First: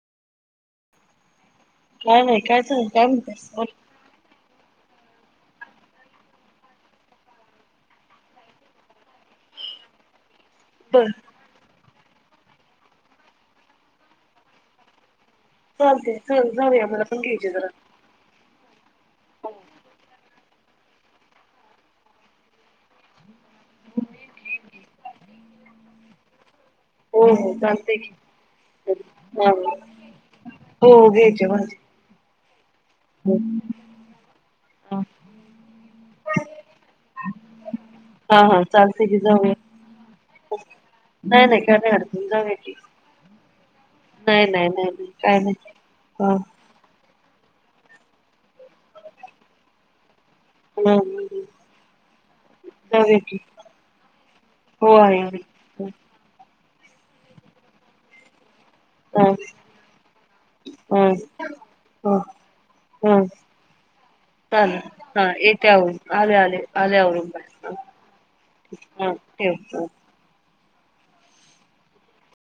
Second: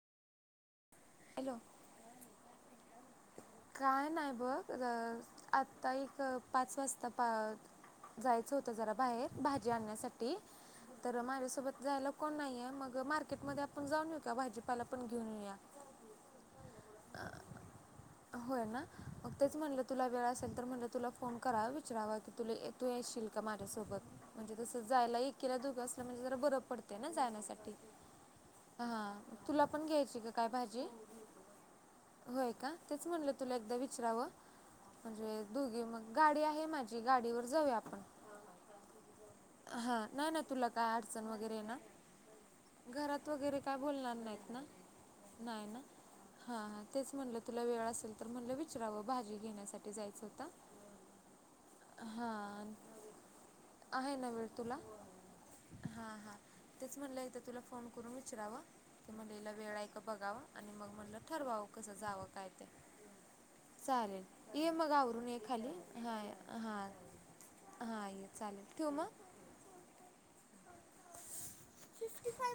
Hello काय नइ काय चाल काय म्हणताय आता इथ पाच वासता पा जायचं होतं जरा भाहेर भाजी आण्यासाठी बर तर माझ्यासोबत जायला क कोण नाइये मग मार्केटमध्ये आपण जाऊन येऊ का भाजीपाला पण घेऊन येउया चालतय चल जाउया मला पण घ्यायचीय जरा होय ना मग तेच म्हणलं तुला वेळ असेल तर तुला फोन कराव विचारवा की तुले तू येशील का मज्यासोबत म्हण्जे कस जायला एकिला दुगी असलं म्हणजे जरा बरतय पडतय ना हो हो जाण्यासाठी चालते की हा तुला पण घ्यायची का? काय भाजी हो घ्यायचीय मला होय का तेच म्हणलं तुला एकदा विचरावं हा म्हणजे दुगी मग गाडी आहे माजी गाडीवर जाऊया आपण होय चालतय की जा हा नाय ना तुला काय आडचण नाही वेगेरे नाही काय नाही अडचण जाऊया की येनार घरात वगैरे काय बोलणार नाईत नाही ना? नाही नाही नाही काय नाई नाही ना हा हा तेच म्हणलं तुला वेळ असेल तर म्हणल विचरावं भाजी घेण्यासाठी जायचं होतं हम् हां जाउया की आहे ना वेळ तुला हो आहे आहे. हा हा तेच म्हणलं एकदा तुला फोन करून विचारवा ते हा म्हलंल हीला वेळ हाय का बघाव आणि मग हा म्हणलं ठरवावं कसं हा जावं काय ते हा चालेल ये चालेल मग हा आवरून ये येते खाली आवरून हा आले आले हा आले आवरून बाय हा ये चालेल ठेउ म हा ठेव की